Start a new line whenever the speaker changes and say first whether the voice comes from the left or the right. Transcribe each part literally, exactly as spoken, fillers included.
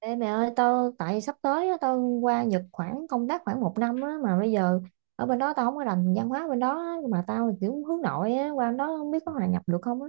right: Ê mẹ ơi tao tại sắp tới á, tao qua Nhật khoảng công tác khoảng một năm á, mà bây giờ ở bên đó tao không có rành văn hóa bên đó á, mà tao kiểu hướng nội á, qua bên đó không biết có hòa nhập được không á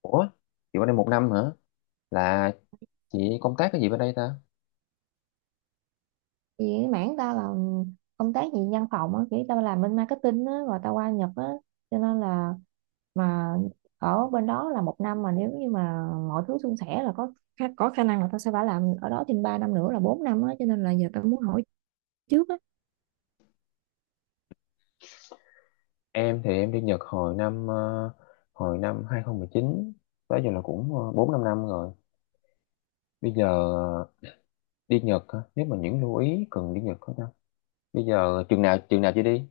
left: Ủa, chị qua đây một năm hả? Là chị công tác cái gì bên đây ta?
right: vì cái mảng tao là công tác gì văn phòng á kiểu tao làm bên marketing á rồi tao qua Nhật á cho nên là mà ở bên đó là một năm mà nếu như mà mọi thứ suôn sẻ là có có khả năng là tao sẽ phải làm ở đó thêm ba năm nữa là bốn năm á cho nên là giờ tao muốn hỏi trước á.
left: Em thì em đi Nhật hồi năm ờ, hồi năm hai không một chín, tới giờ là cũng bốn năm năm rồi. Bây giờ ờ, đi Nhật hả? Nếu mà những lưu ý cần đi Nhật hả ta? Bây giờ chừng nào chừng nào chị đi?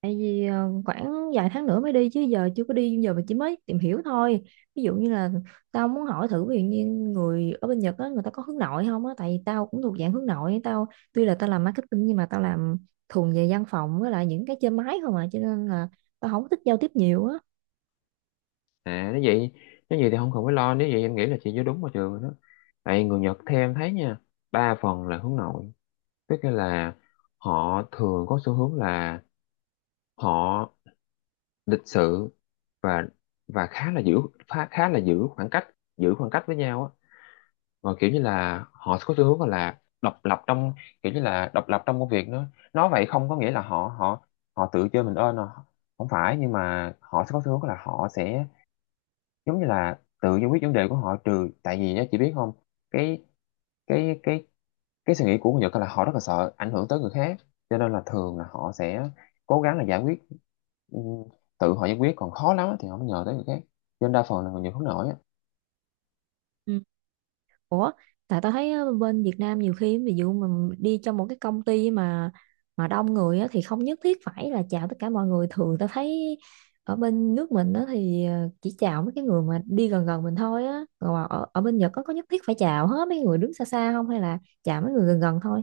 right: Tại vì ờ, khoảng vài tháng nữa mới đi chứ giờ chưa có đi giờ mà chỉ mới tìm hiểu thôi, ví dụ như là tao muốn hỏi thử, ví dụ như người ở bên Nhật á người ta có hướng nội không á, tại vì tao cũng thuộc dạng hướng nội, tao tuy là tao làm marketing nhưng mà tao làm thuần về văn phòng với lại những cái trên máy không à, cho nên là tao không thích giao tiếp nhiều á.
left: À, nếu vậy nếu vậy thì không cần phải lo, nếu vậy em nghĩ là chị vô đúng vào trường rồi đó. Tại người Nhật theo em thấy nha, ba phần là hướng nội, tức là họ thường có xu hướng là họ lịch sự và và khá là giữ khá, khá là giữ khoảng cách giữ khoảng cách với nhau á, và kiểu như là họ có xu hướng gọi là độc lập trong kiểu như là độc lập trong công việc nữa. Nói vậy không có nghĩa là họ họ họ tự chơi mình ơn à. Không phải, nhưng mà họ sẽ có xu hướng là họ sẽ giống như là tự giải quyết vấn đề của họ, trừ tại vì nhá, chị biết không, cái cái cái cái suy nghĩ của người Nhật là họ rất là sợ ảnh hưởng tới người khác, cho nên là thường là họ sẽ cố gắng là giải quyết, ừ, tự họ giải quyết còn khó lắm á thì họ mới nhờ tới người khác, cho nên đa phần là người Nhật hướng nội á.
right: Ủa, tại tao thấy á, bên Việt Nam nhiều khi ví dụ mình đi cho một cái công ty mà mà đông người á, thì không nhất thiết phải là chào tất cả mọi người. Thường tao thấy ở bên nước mình á, thì ờ, chỉ chào mấy cái người mà đi gần gần mình thôi á. Còn mà ở, ở bên Nhật có có nhất thiết phải chào hết mấy người đứng xa xa không hay là chào mấy người gần gần thôi?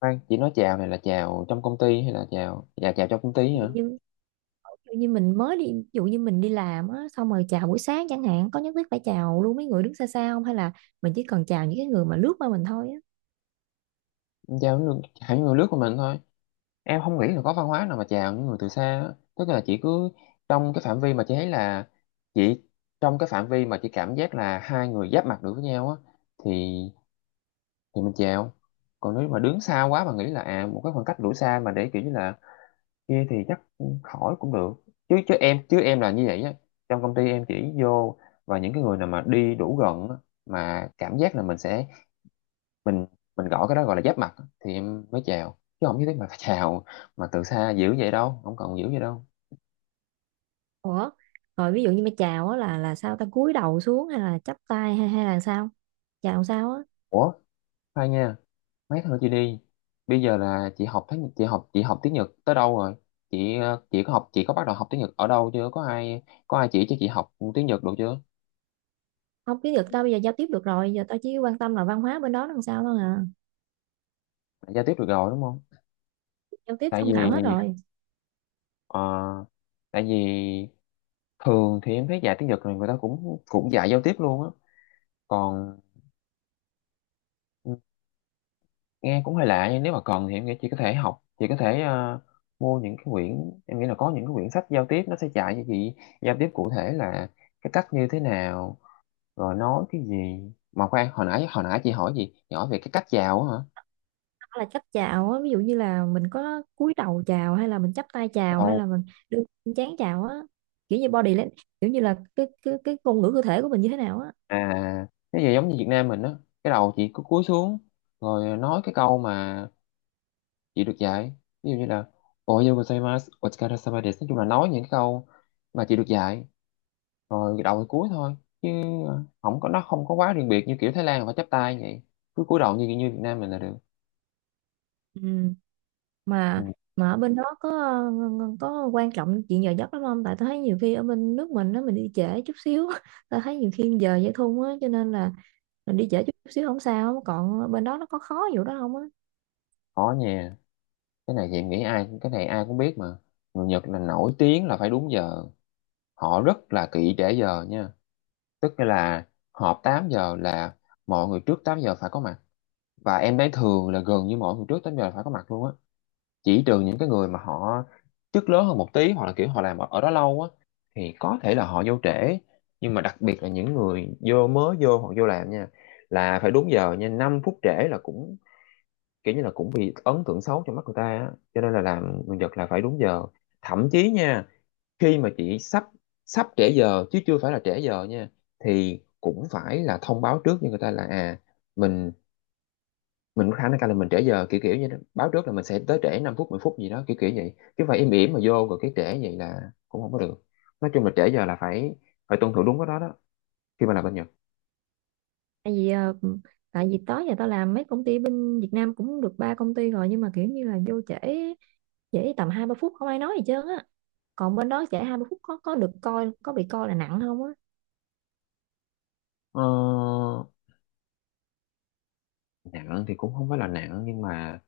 left: Khoan, chỉ nói chào này là chào trong công ty hay là chào dạ chào trong công ty
right: Ví
left: hả?
right: dụ như ví dụ như mình mới đi, ví dụ như mình đi làm á, xong rồi chào buổi sáng chẳng hạn, có nhất thiết phải chào luôn mấy người đứng xa xa không hay là mình chỉ cần chào những cái người mà lướt qua mình thôi á?
left: Chào những người, chào những người nước của mình thôi, em không nghĩ là có văn hóa nào mà chào những người từ xa á. Tức là chỉ cứ trong cái phạm vi mà chị thấy là chị trong cái phạm vi mà chị cảm giác là hai người giáp mặt được với nhau á, thì thì mình chèo. Còn nếu mà đứng xa quá mà nghĩ là, à một cái khoảng cách đủ xa mà để kiểu như là kia, thì chắc khỏi cũng được. Chứ chứ em chứ em là như vậy á, trong công ty em chỉ vô và những cái người nào mà đi đủ gần á, mà cảm giác là mình sẽ mình mình gọi cái đó, gọi là giáp mặt á, thì em mới chào, chứ không nhất thiết mà phải chào mà từ xa dữ vậy đâu, không cần dữ vậy đâu.
right: Ủa, rồi ví dụ như mà chào á là là sao ta, cúi đầu xuống hay là chắp tay hay hay là sao? Chào sao á?
left: Ủa, khoan nha, mấy thôi chị đi. Bây giờ là chị học tiếng chị học chị học tiếng Nhật tới đâu rồi? Chị ờ, chị có học, chị có bắt đầu học tiếng Nhật ở đâu chưa? Có ai có ai chỉ cho chị học tiếng Nhật được chưa?
right: Không tiếng được, tao bây giờ giao tiếp được rồi, giờ tao chỉ quan tâm là văn hóa bên đó làm sao thôi à.
left: Đã giao tiếp được rồi đúng không?
right: Giao tiếp
left: tại
right: thông thạo hết
left: vì
right: rồi.
left: ờ, tại vì thường thì em thấy dạy tiếng Nhật này người ta cũng cũng dạy giao tiếp luôn á. Còn nghe cũng hơi lạ, nhưng nếu mà cần thì em nghĩ chị có thể học chị có thể ờ, mua những cái quyển. Em nghĩ là có những cái quyển sách giao tiếp, nó sẽ dạy cho chị giao tiếp cụ thể là cái cách như thế nào, rồi nói cái gì. Mà khoan, hồi nãy hồi nãy chị hỏi gì chị hỏi về cái cách chào á hả?
right: Hoặc là cách chào á, ví dụ như là mình có cúi đầu chào hay là mình chắp tay chào hay
left: Đầu,
right: là mình đưa chán chào á. Kiểu như body lan- kiểu như là cái cái cái ngôn ngữ cơ thể của mình như thế nào á.
left: à cái gì giống như Việt Nam mình á, cái đầu chị cứ cúi xuống rồi nói cái câu mà chị được dạy, ví dụ như là oyo gozaimasu otsukare, nói chung là nói những cái câu mà chị được dạy, rồi đầu thì cúi thôi, chứ không có nó không có quá riêng biệt như kiểu Thái Lan là phải chắp tay vậy. Cứ cúi đầu như như Việt Nam mình là được.
right: Ừ,
left: Ừ,
right: mà mà ở bên đó có ờ, ờ, có quan trọng chuyện giờ giấc lắm không, tại tôi thấy nhiều khi ở bên nước mình đó mình đi trễ chút xíu tôi thấy nhiều khi giờ dễ thun á cho nên là mình đi trễ chút xíu không sao, còn bên đó nó có khó vụ đó không á?
left: có nha. Cái này thì em nghĩ ai cái này ai cũng biết mà, người Nhật là nổi tiếng là phải đúng giờ, họ rất là kỹ để giờ nha. Tức là họp tám giờ là mọi người trước tám giờ phải có mặt, và em thấy thường là gần như mọi người trước tám giờ phải có mặt luôn á, chỉ trừ những cái người mà họ chức lớn hơn một tí, hoặc là kiểu họ làm ở, ở đó lâu á, thì có thể là họ vô trễ. Nhưng mà đặc biệt là những người vô mới vô hoặc vô làm nha, là phải đúng giờ nha. Năm phút trễ là cũng kiểu như là cũng bị ấn tượng xấu trong mắt người ta á, cho nên là làm người Nhật là phải đúng giờ. Thậm chí nha, khi mà chị sắp sắp trễ giờ chứ chưa phải là trễ giờ nha, thì cũng phải là thông báo trước cho người ta là, à mình mình có khả năng cao là mình trễ giờ, kiểu kiểu như đó. Báo trước là mình sẽ tới trễ năm phút mười phút gì đó, kiểu kiểu vậy, chứ phải im ỉm mà vô rồi cái trễ vậy là cũng không có được. Nói chung là trễ giờ là phải phải tuân thủ đúng cái đó đó, khi mà làm bên Nhật.
right: Tại vì ờ, tại vì tới giờ tao làm mấy công ty bên Việt Nam cũng được ba công ty rồi, nhưng mà kiểu như là vô trễ, trễ tầm hai ba phút không ai nói gì trơn á, còn bên đó trễ hai ba phút có có được coi có bị coi là nặng không á?
left: Ờ, nặng thì cũng không phải là nặng, nhưng mà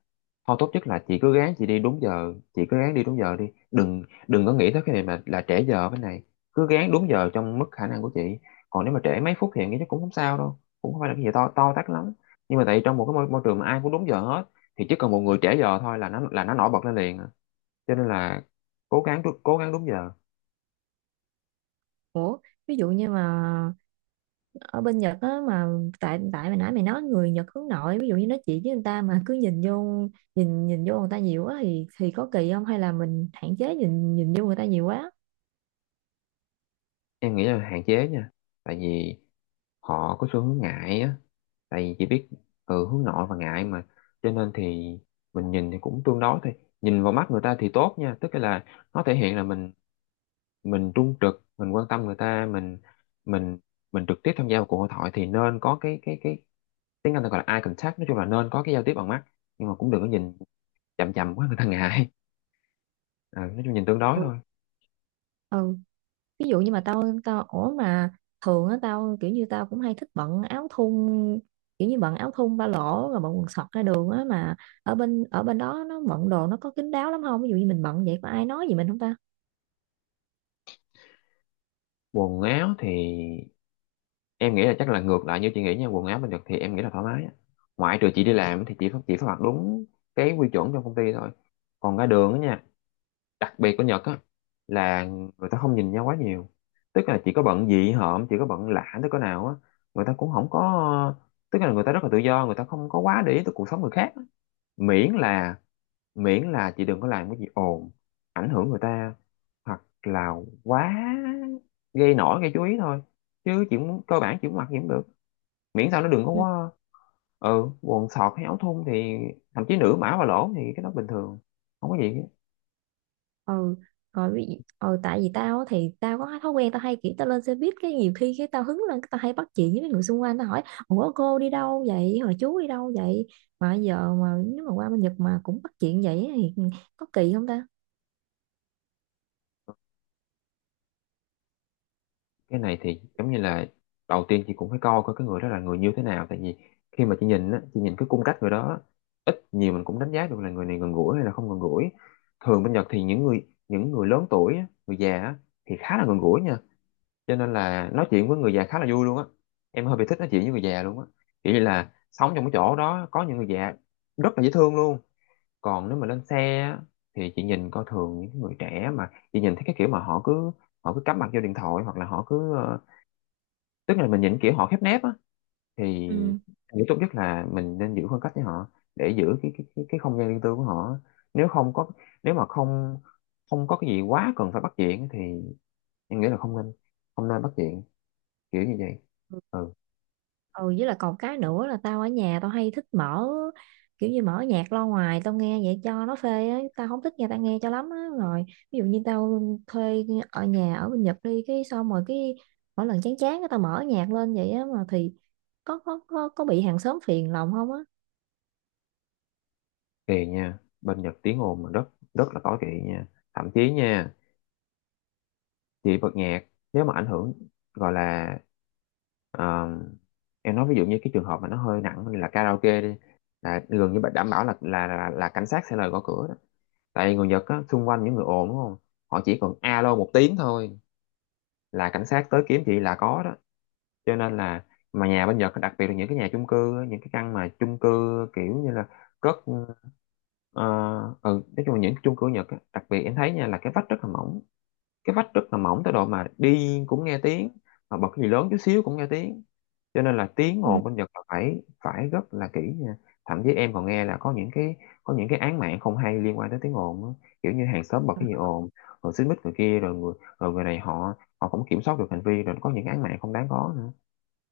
left: thôi tốt nhất là chị cứ ráng chị đi đúng giờ chị cứ ráng đi đúng giờ đi. Đừng đừng có nghĩ tới cái này là là trễ giờ bên này, cứ ráng đúng giờ trong mức khả năng của chị. Còn nếu mà trễ mấy phút thì em nghĩ chắc cũng không sao đâu, cũng không phải là cái gì to to tát lắm. Nhưng mà tại vì trong một cái môi, môi trường mà ai cũng đúng giờ hết, thì chỉ cần một người trễ giờ thôi là nó là nó nổi bật lên liền à, cho nên là cố gắng cố gắng đúng giờ.
right: Ủa, ví dụ như mà ở bên Nhật á, mà tại tại mày nãy mày nói người Nhật hướng nội, ví dụ như nói chuyện với người ta mà cứ nhìn vô, nhìn nhìn vô người ta nhiều quá thì thì có kỳ không, hay là mình hạn chế nhìn nhìn vô người ta nhiều quá?
left: Em nghĩ là hạn chế nha, tại vì họ có xu hướng ngại á, tại vì chỉ biết, ừ, hướng nội và ngại mà, cho nên thì mình nhìn thì cũng tương đối thôi. Nhìn vào mắt người ta thì tốt nha, tức là nó thể hiện là mình mình trung trực, mình quan tâm người ta, mình mình mình trực tiếp tham gia vào cuộc hội thoại, thì nên có cái cái cái tiếng Anh ta gọi là eye contact, nói chung là nên có cái giao tiếp bằng mắt. Nhưng mà cũng đừng có nhìn chằm chằm quá, người ta ngại. Ờ, nói chung nhìn tương đối
right: Ừ.
left: thôi.
right: Ừ. Ví dụ như mà tao tao ủa, mà thường á tao kiểu như tao cũng hay thích bận áo thun, kiểu như bận áo thun ba lỗ rồi bận quần sọt ra đường á, mà ở bên ở bên đó nó bận đồ nó có kín đáo lắm không, ví dụ như mình bận vậy có ai nói gì mình không ta?
left: Quần áo thì em nghĩ là chắc là ngược lại như chị nghĩ nha, quần áo mình được thì em nghĩ là thoải mái á, ngoại trừ chị đi làm thì chị phải chỉ phải mặc đúng cái quy chuẩn trong công ty thôi. Còn ra đường á nha, đặc biệt của Nhật á là người ta không nhìn nhau quá nhiều, tức là chị có bận dị hợm, chị có bận lạ tới cỡ nào á, người ta cũng không có. Tức là người ta rất là tự do, người ta không có quá để ý tới cuộc sống người khác, miễn là, miễn là chị đừng có làm cái gì ồn ảnh hưởng người ta, hoặc là quá, gây nổi gây chú ý thôi. Chứ chỉ muốn cơ bản chỉ muốn mặc gì cũng được, miễn sao nó đừng có quá. Ừ quần sọt hay áo thun thì, thậm chí nửa mã và lỗ, thì cái đó bình thường, không có gì hết.
right: Ừ. Rồi vì ừ, tại vì tao á thì tao có cái thói quen tao hay kiểu tao lên xe buýt cái nhiều khi cái tao hứng lên cái tao hay bắt chuyện với mấy người xung quanh, tao hỏi ủa cô đi đâu vậy, hồi chú đi đâu vậy, mà giờ mà nếu mà qua bên Nhật mà cũng bắt chuyện vậy thì có kỳ không ta?
left: Cái này thì giống như là đầu tiên chị cũng phải coi coi cái người đó là người như thế nào. Tại vì khi mà chị nhìn á, chị nhìn cái cung cách người đó á, ít nhiều mình cũng đánh giá được là người này gần gũi hay là không gần gũi. Thường bên Nhật thì những người những người lớn tuổi á, người già á, thì khá là gần gũi nha. Cho nên là nói chuyện với người già khá là vui luôn á. Em hơi bị thích nói chuyện với người già luôn á, kiểu như là sống trong cái chỗ đó có những người già rất là dễ thương luôn. Còn nếu mà lên xe á, thì chị nhìn coi, thường những người trẻ mà chị nhìn thấy cái kiểu mà họ cứ họ cứ cắm mặt vô điện thoại, hoặc là họ cứ ờ, tức là mình nhìn kiểu họ khép nép á, thì
right: Ừ.
left: nghĩ tốt nhất là mình nên giữ khoảng cách với họ, để giữ cái cái cái, cái không gian riêng tư của họ. Nếu không có nếu mà không không có cái gì quá cần phải bắt chuyện thì em nghĩ là không nên, không nên bắt chuyện kiểu như vậy. Ừ,
right: Ừ, với là còn cái nữa là tao ở nhà tao hay thích mở, kiểu như mở nhạc lo ngoài tao nghe vậy cho nó phê á, tao không thích nghe tao nghe cho lắm á, rồi ví dụ như tao thuê ở nhà ở bên Nhật đi cái xong rồi cái mỗi lần chán chán cái tao mở nhạc lên vậy á mà, thì có có có có bị hàng xóm phiền lòng không á?
left: kỳ nha, bên Nhật tiếng ồn mà rất rất là tối kỵ nha. Thậm chí nha, thì bật nhạc nếu mà ảnh hưởng, gọi là ờ, em nói ví dụ như cái trường hợp mà nó hơi nặng là karaoke đi, là gần như bạn đảm bảo là là là, là, cảnh sát sẽ lời gõ cửa đó. Tại vì người Nhật á, xung quanh những người ồn đúng không, họ chỉ cần alo một tiếng thôi là cảnh sát tới kiếm chị là có đó. Cho nên là, mà nhà bên Nhật đặc biệt là những cái nhà chung cư á, những cái căn mà chung cư, kiểu như là cất ờ, ừ, nói chung là những chung cư Nhật á, đặc biệt em thấy nha là cái vách rất là mỏng, cái vách rất là mỏng tới độ mà đi cũng nghe tiếng, mà bật cái gì lớn chút xíu cũng nghe tiếng. Cho nên là tiếng
right: Ừ.
left: ồn bên Nhật là phải phải rất là kỹ nha. Thậm chí em còn nghe là có những cái có những cái án mạng không hay liên quan tới tiếng ồn á. Kiểu như hàng xóm bật cái gì ồn rồi xích mích người kia, rồi người rồi người này họ họ không kiểm soát được hành vi, rồi có những án mạng không đáng có nữa,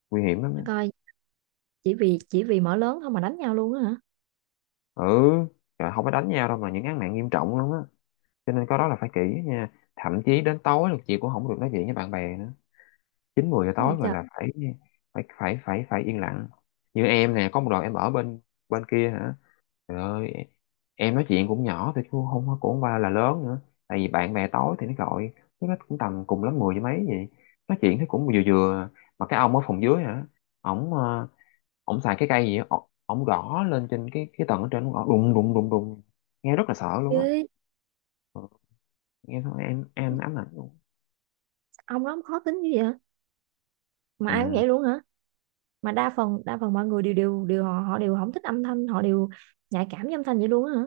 left: nguy hiểm lắm á.
right: Để coi, chỉ vì chỉ vì mở lớn thôi mà đánh nhau luôn á hả?
left: Ừ, trời, không phải đánh nhau đâu mà những án mạng nghiêm trọng lắm á. Cho nên cái đó là phải kỹ nha, thậm chí đến tối là chị cũng không được nói chuyện với bạn bè nữa, chín mười giờ
right: Cái
left: tối
right: gì
left: rồi
right: trời,
left: là phải, phải phải phải phải yên lặng. Như em nè, có một đoạn em ở bên bên kia hả, trời ơi, em nói chuyện cũng nhỏ thôi chứ không có- cũng không qua là lớn nữa, tại vì bạn bè tối thì nó gọi, chứ nó cũng tầm cùng lắm mười với mấy vậy, nói chuyện thì cũng vừa vừa, mà cái ông ở phòng dưới hả, ổng ờ, ổng xài cái cây gì á, ổng ổng gõ lên trên cái cái tầng ở trên, ổng gõ đùng đùng đùng đùng, nghe rất là sợ luôn á.
right: chứ
left: Ừ, nghe thôi em em ám ảnh luôn.
right: ông đó ông khó tính như vậy hả? Mà ai cũng
left: Ừ.
right: vậy luôn hả? Mà đa phần đa phần mọi người đều đều đều họ họ đều không thích âm thanh, họ đều nhạy cảm với âm thanh vậy luôn á hả?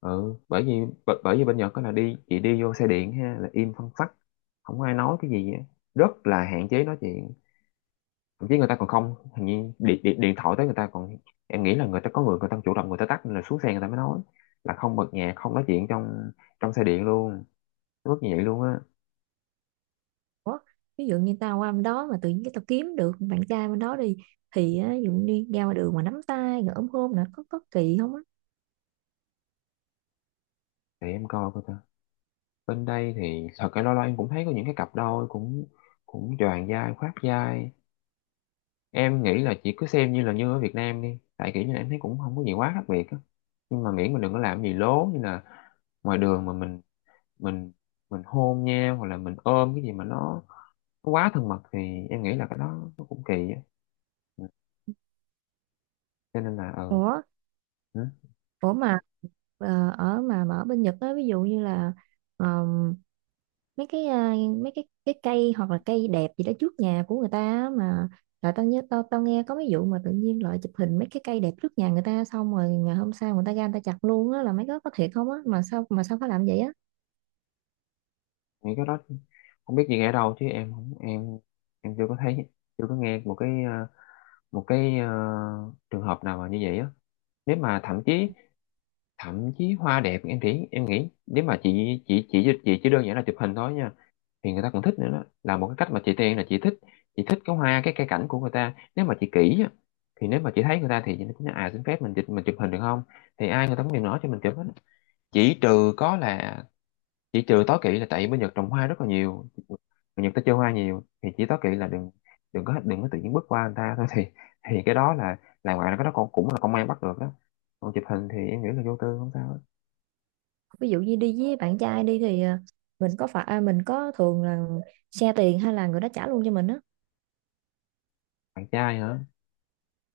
left: Ừ, bởi vì bởi, bởi vì bên Nhật đó là đi, chị đi vô xe điện ha là im phăng phắc, không có ai nói cái gì á. Rất là hạn chế nói chuyện. Thậm chí người ta còn không, hình như điện, điện, điện thoại tới người ta còn, em nghĩ là người ta có người người ta chủ động người ta tắt, nên là xuống xe người ta mới nói, là không bật nhạc, không nói chuyện trong trong xe điện luôn, rất như vậy luôn á.
right: Ủa? Ví dụ như tao qua bên đó mà tự nhiên cái tao kiếm được bạn trai bên đó đi thì á, ví dụ như ra ngoài đường mà nắm tay rồi ôm hôn là có có kỳ không á?
left: Để em coi coi ta, bên đây thì thật cái, lo lo em cũng thấy có những cái cặp đôi cũng cũng choàng vai khoác vai. Em nghĩ là chị cứ xem như là như ở Việt Nam đi, tại kiểu như là em thấy cũng không có gì quá khác biệt á. Nhưng mà miễn mình đừng có làm gì lố, như là ngoài đường mà mình mình mình hôn nhau hoặc là mình ôm cái gì mà nó, nó quá thân mật, thì em nghĩ là cái đó nó cũng kỳ á. Ừ. Cho nên là ừ,
right: Ủa,
left: ừ,
right: ủa mà ờ, ở mà, mà ở bên Nhật á, ví dụ như là ờm, mấy cái, à, mấy cái cái cây hoặc là cây đẹp gì đó trước nhà của người ta á, mà là tao nhớ tao tao nghe có mấy vụ mà tự nhiên lại chụp hình mấy cái cây đẹp trước nhà người ta xong rồi ngày hôm sau người ta ra người ta chặt luôn á, là mấy cái có thiệt không á, mà sao mà sao phải làm vậy á?
left: nghĩ cái đó không biết gì ở đâu, chứ em không em em chưa có thấy, chưa có nghe một cái ờ, một cái ờ, trường hợp nào mà như vậy á. Nếu mà thậm chí thậm chí hoa đẹp, em nghĩ em nghĩ nếu mà chị chị chị chị chỉ đơn giản là chụp hình thôi nha, thì người ta còn thích nữa, đó là một cái cách mà chị tiên là chị thích chị thích cái hoa, cái cây cảnh của người ta, nếu mà chị kỹ á, thì nếu mà chị thấy người ta thì chị nói à, xin phép mình chụp mình chụp hình được không, thì ai người ta cũng đều nói cho mình chụp hết. chỉ trừ có là chỉ trừ tối kỵ là, tại bên Nhật trồng hoa rất là nhiều, người Nhật ta chơi hoa nhiều, thì chỉ tối kỵ là đừng, đừng có đừng có tự nhiên bước qua người ta thôi thì thì cái đó là là ngoài là cái đó cũng cũng là công an bắt được đó. Còn chụp hình thì em nghĩ là vô tư, không sao.
right: Ví dụ như đi với bạn trai đi thì à, mình có phải à, mình có thường là xe tiền hay là người đó trả luôn cho mình á?
left: Bạn trai hả?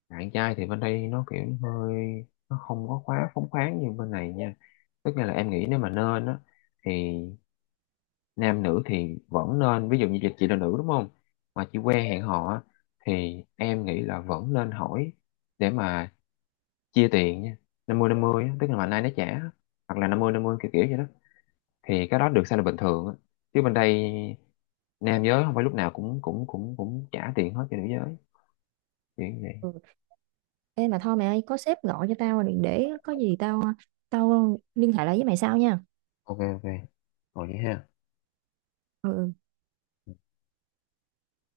left: Bạn trai thì bên đây nó kiểu hơi, nó không có quá phóng khoáng như bên này nha. Tức là em nghĩ nếu mà nên á, thì nam nữ thì vẫn nên, ví dụ như chị là nữ đúng không, mà chị quen hẹn hò á, thì em nghĩ là vẫn nên hỏi để mà chia tiền nha. Năm mươi năm mươi, tức là mà nay nó trả, hoặc là năm mươi năm mươi, kiểu kiểu vậy đó, thì cái đó được xem là bình thường á. Chứ bên đây nam giới không phải lúc nào cũng cũng cũng cũng trả tiền hết cho nữ giới, kiểu như vậy.
right: Ừ. Ê mà thôi mẹ ơi, có sếp gọi cho tao rồi, để có gì tao tao liên hệ lại với mày sau nha.
left: Ok, ok, rồi vậy ha.
right: Ừ.